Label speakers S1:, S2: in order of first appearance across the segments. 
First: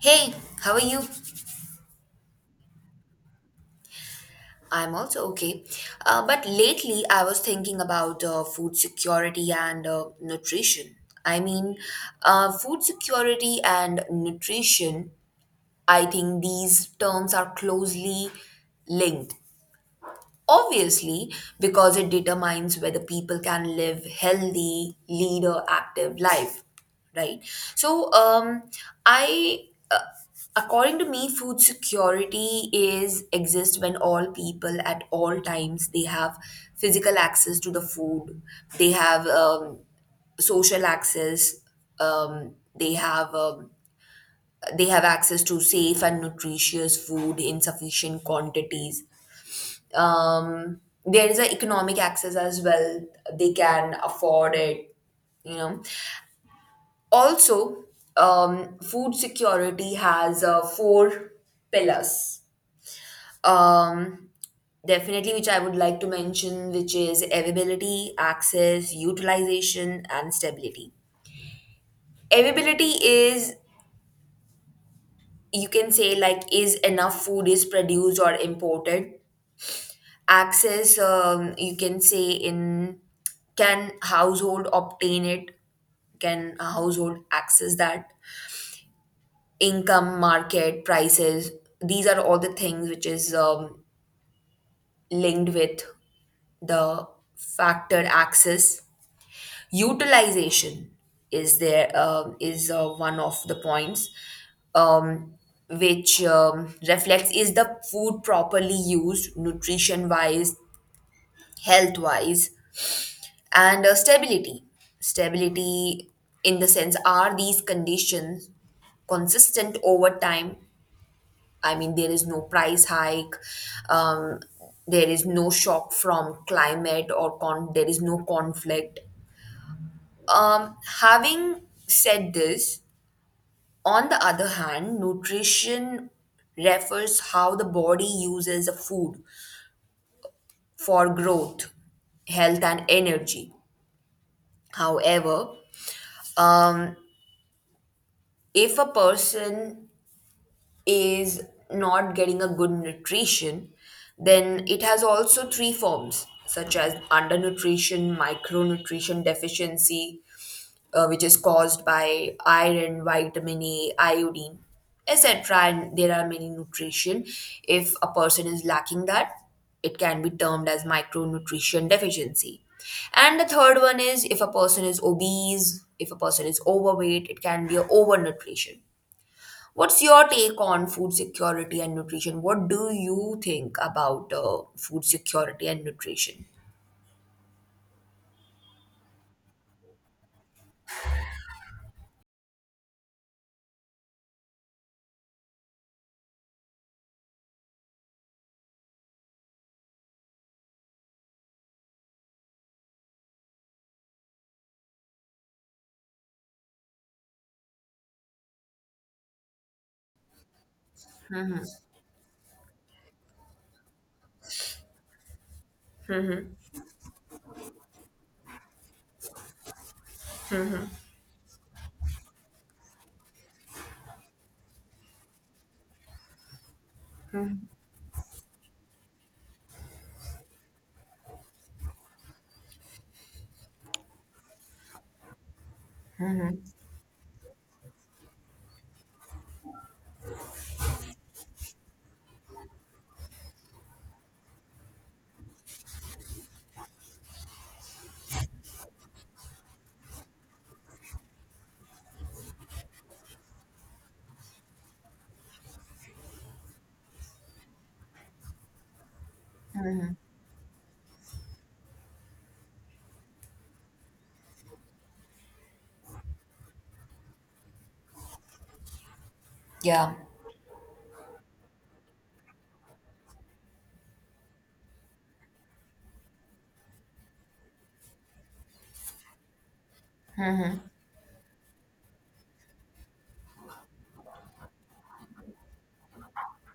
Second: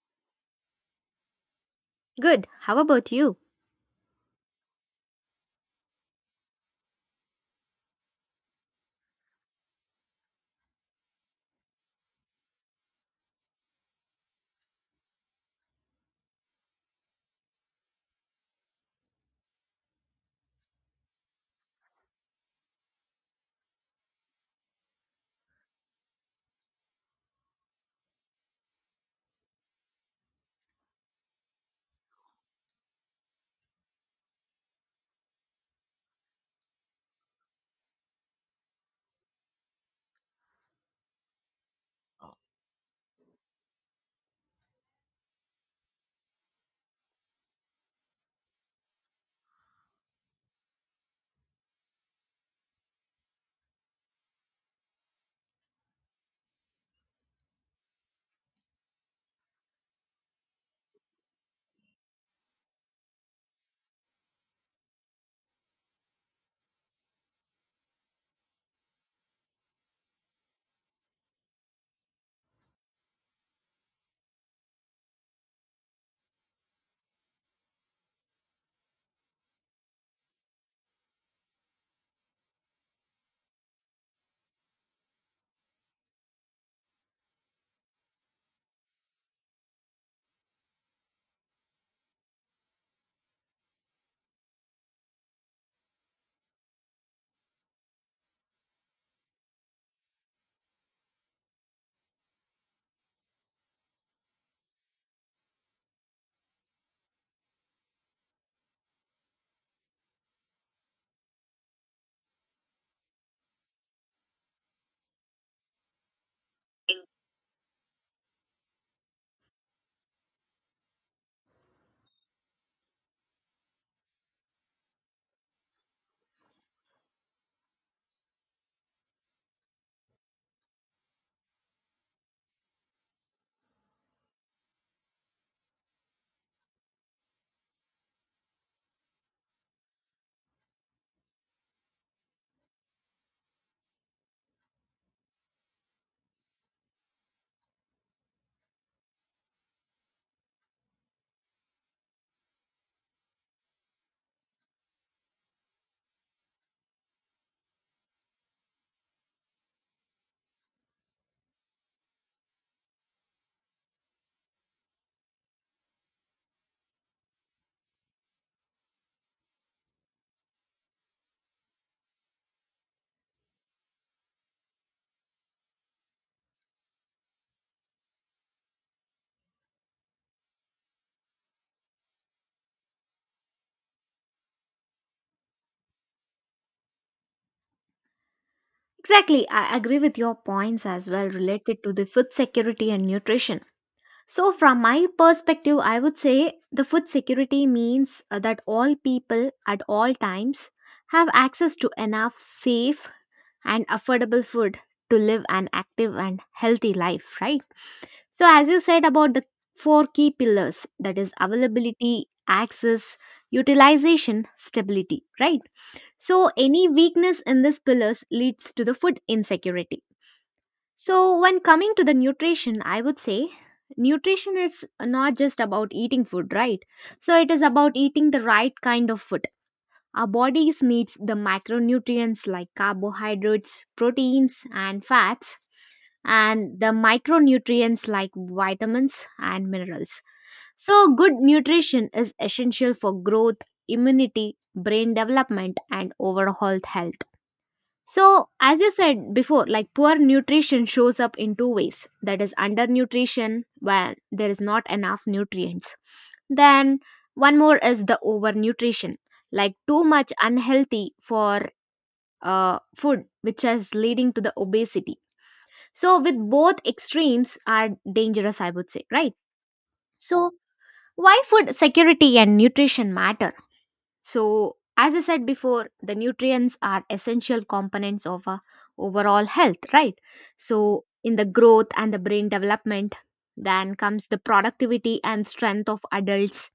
S1: Hey, how are you?
S2: Good. How about you?
S1: I'm also okay. But lately, I was thinking about food security and nutrition. I mean, food security and nutrition, I think these terms are closely linked. Obviously, because it determines whether people can live healthy, lead a active life, right? So, um, I, uh, according to me, food security is exists when all people at all times they have physical access to the food, they have social access, um, they have um, they have access to safe and nutritious food in sufficient quantities. um, there is a economic access as well, they can afford it you know Also, food security has four pillars, um, definitely, which I would like to mention, which is availability, access, utilization and stability. Availability is, you can say, like is enough food is produced or imported. Access, you can say, in can household obtain it, can a household access that, income, market prices, these are all the things which is linked with the factor access. Utilization is there, is one of the points, um, which reflects is the food properly used nutrition wise, health wise. And stability, stability, in the sense, are these conditions consistent over time. I mean, there is no price hike, um, there is no shock from climate or there is no conflict. um, having said this, on the other hand, nutrition refers how the body uses the food for growth, health and energy. However, um, if a person is not getting a good nutrition, then it has also three forms, such as undernutrition, micronutrition deficiency, which is caused by iron, vitamin A, iodine, etc. And there are many nutrition. If a person is lacking that, it can be termed as micronutrition deficiency. And the third one is if a person is obese, if a person is overweight, it can be a overnutrition. What's your take on food security and nutrition? What do you think about food security and nutrition?
S2: Exactly. I agree with your points as well related to the food security and nutrition. So, from my perspective, I would say the food security means that all people at all times have access to enough safe and affordable food to live an active and healthy life, right? So, as you said about the four key pillars that is, availability, access, utilization, stability, right? So, any weakness in these pillars leads to the food insecurity. So, when coming to the nutrition, I would say nutrition is not just about eating food, right? So, it is about eating the right kind of food. Our bodies needs the macronutrients like carbohydrates, proteins and fats and the micronutrients like vitamins and minerals. So, good nutrition is essential for growth, immunity, brain development and overall health. So, as you said before, like poor nutrition shows up in two ways that is, undernutrition, when there is not enough nutrients. Then, one more is the overnutrition, like too much unhealthy for food, which is leading to the obesity. So, with both extremes are dangerous, I would say, right?
S1: Yeah.
S2: So, why food security and nutrition matter? So, as I said before, the nutrients are essential components of our overall health, right? So, in the growth and the brain development, then comes the productivity and strength of adults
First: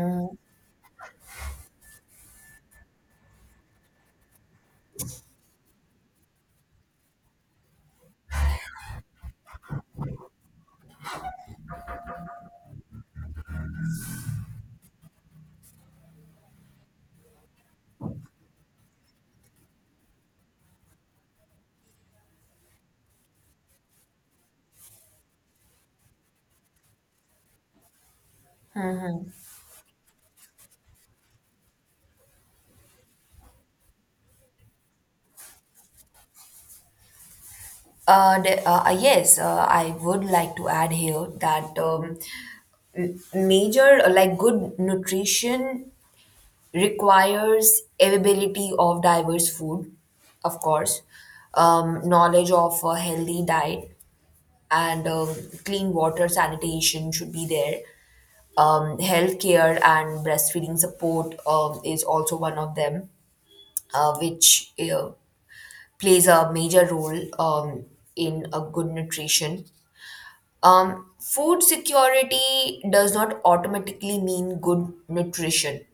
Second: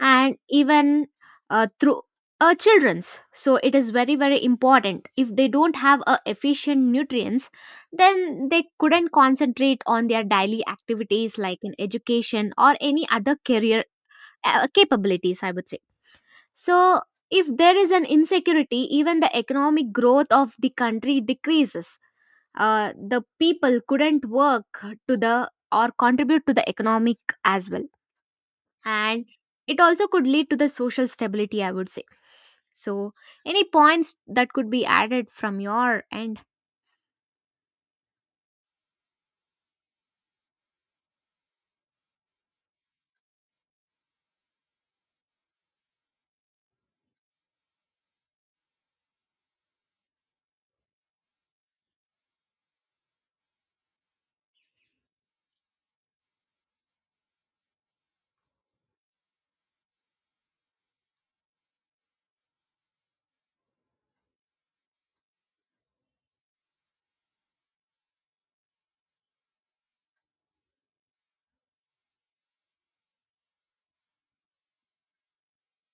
S2: and even through children's, so it is very very important. If they don't have a efficient nutrients, then they couldn't concentrate on their daily activities like in education or any other career capabilities, I would say. So, if there is an insecurity, even the economic growth of the country decreases. The people couldn't work to the or contribute to the economic as well, and it also could lead to the social stability, I would say. So, any points that could be added from your end?
S1: I would like to add here that major, like good nutrition requires availability of diverse food, of course, knowledge of a healthy diet, and clean water, sanitation should be there, healthcare and breastfeeding support is also one of them, which plays a major role in a good nutrition. Food security does not automatically mean good nutrition,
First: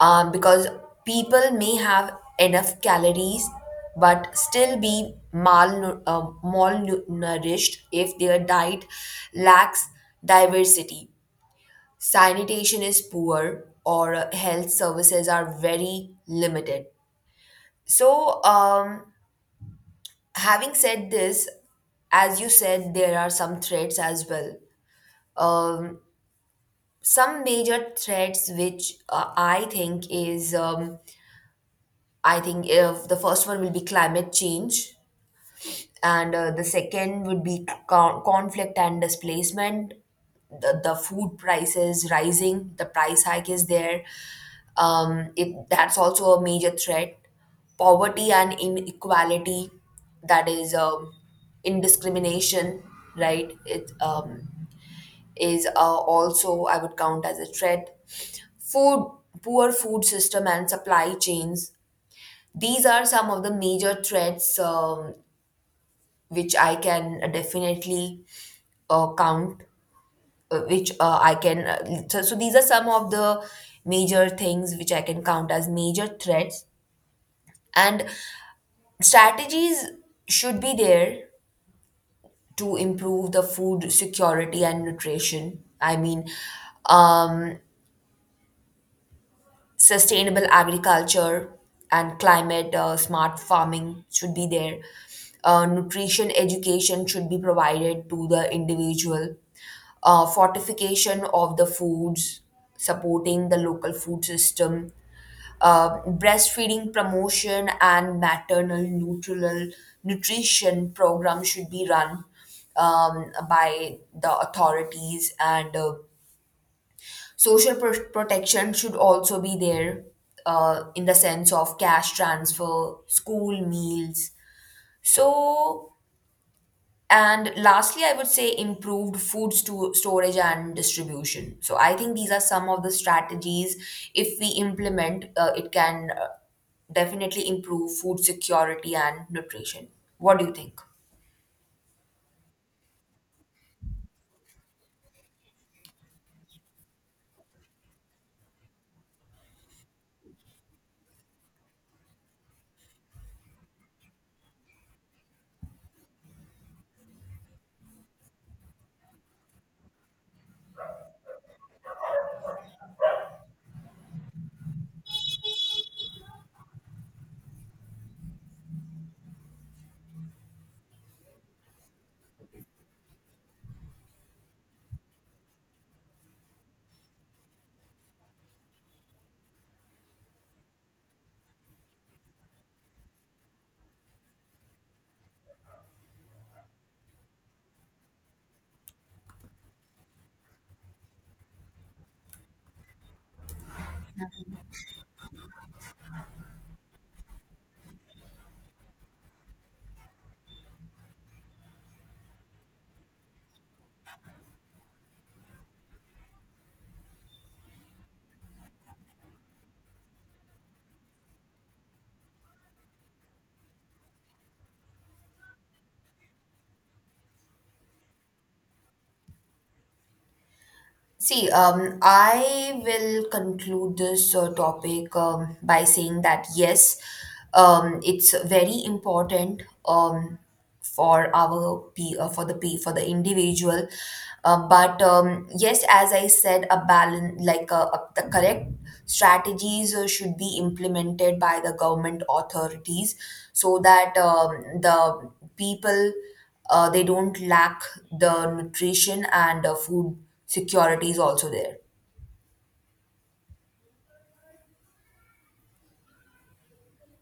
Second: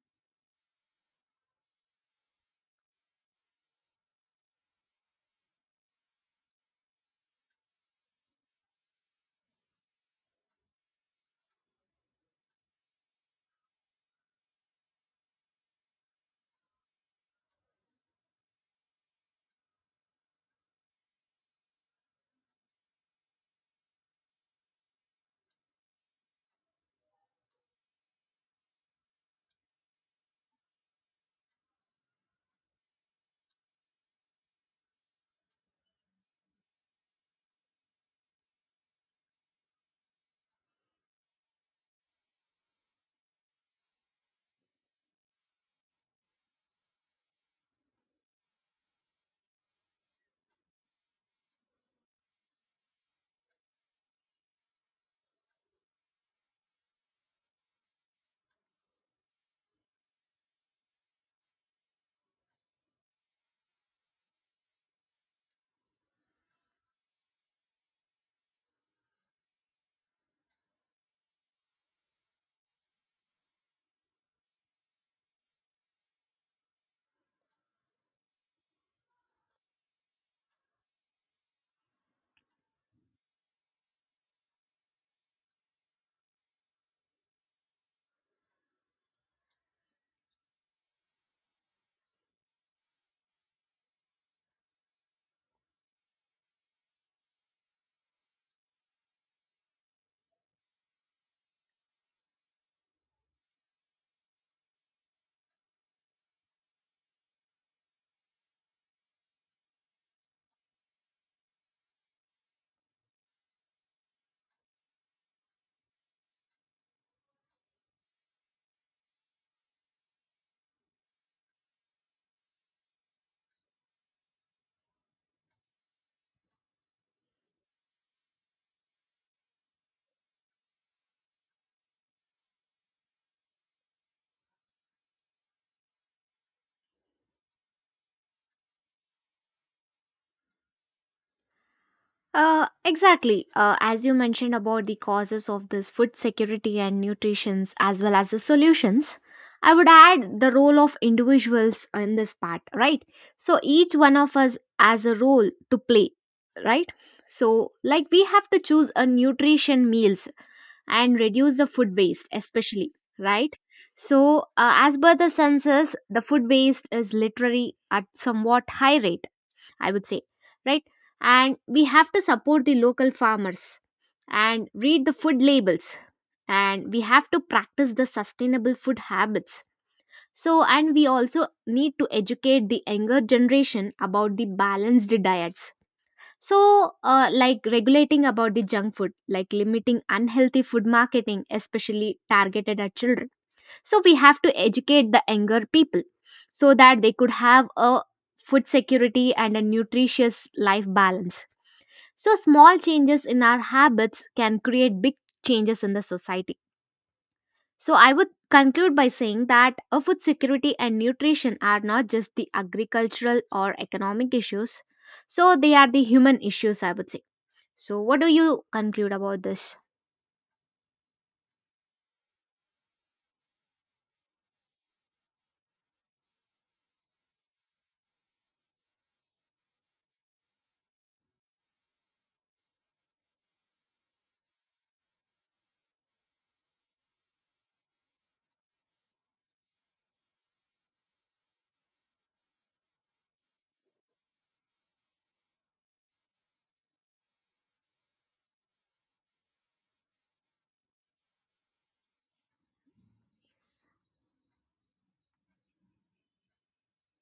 S1: because people may have enough calories but still be malnourished if their diet lacks diversity, sanitation is poor or health services are very limited. So, um, having said this, as you said, there are some threats as well. Um, some major threats which I think the first one will be climate change, and the second would be conflict and displacement. The food prices rising, the price hike is there, if that's also a major threat, poverty and inequality, that is indiscrimination, right, it is also I would count as a threat. Food poor food system and supply chains, these are some of the major threats, which I can definitely count, which I can. So, these are some of the major things which I can count as major threats. And strategies should be there to improve the food security and nutrition. Um, sustainable agriculture and climate smart farming should be there. Nutrition education should be provided to the individual. Fortification of the foods, supporting the local food system. Breastfeeding promotion and maternal neutral nutrition program should be run by the authorities, and social protection should also be there, in the sense of cash transfer, school meals. So, and lastly, I would say improved food storage and distribution. So, I think these are some of the strategies. If we implement, it can, definitely improve food security and nutrition. What do you think?
S2: Exactly. As you mentioned about the causes of this food security and nutritions as well as the solutions, I would add the role of individuals in this part, right? So each one of us has a role to play, right? So like we have to choose a nutrition meals and reduce the food waste, especially, right? So as per the census, the food waste is literally at somewhat high rate, I would say, right? And we have to support the local farmers and read the food labels and we have to practice the sustainable food habits. So, and we also need to educate the younger generation about the balanced diets. So, like regulating about the junk food, like limiting unhealthy food marketing, especially targeted at children, so we have to educate the younger people so that they could have a food security and a nutritious life balance. So small changes in our habits can create big changes in the society. So I would conclude by saying that a food security and nutrition are not just the agricultural or economic issues. So they are the human issues, I would say. So what do you conclude about this?
S1: See, I will conclude this topic by saying that yes, it's very important um, for our p for the p for the individual, but yes, as I said, a balance, the correct strategies should be implemented by the government authorities, so that the people, they don't lack the nutrition and food security is also there.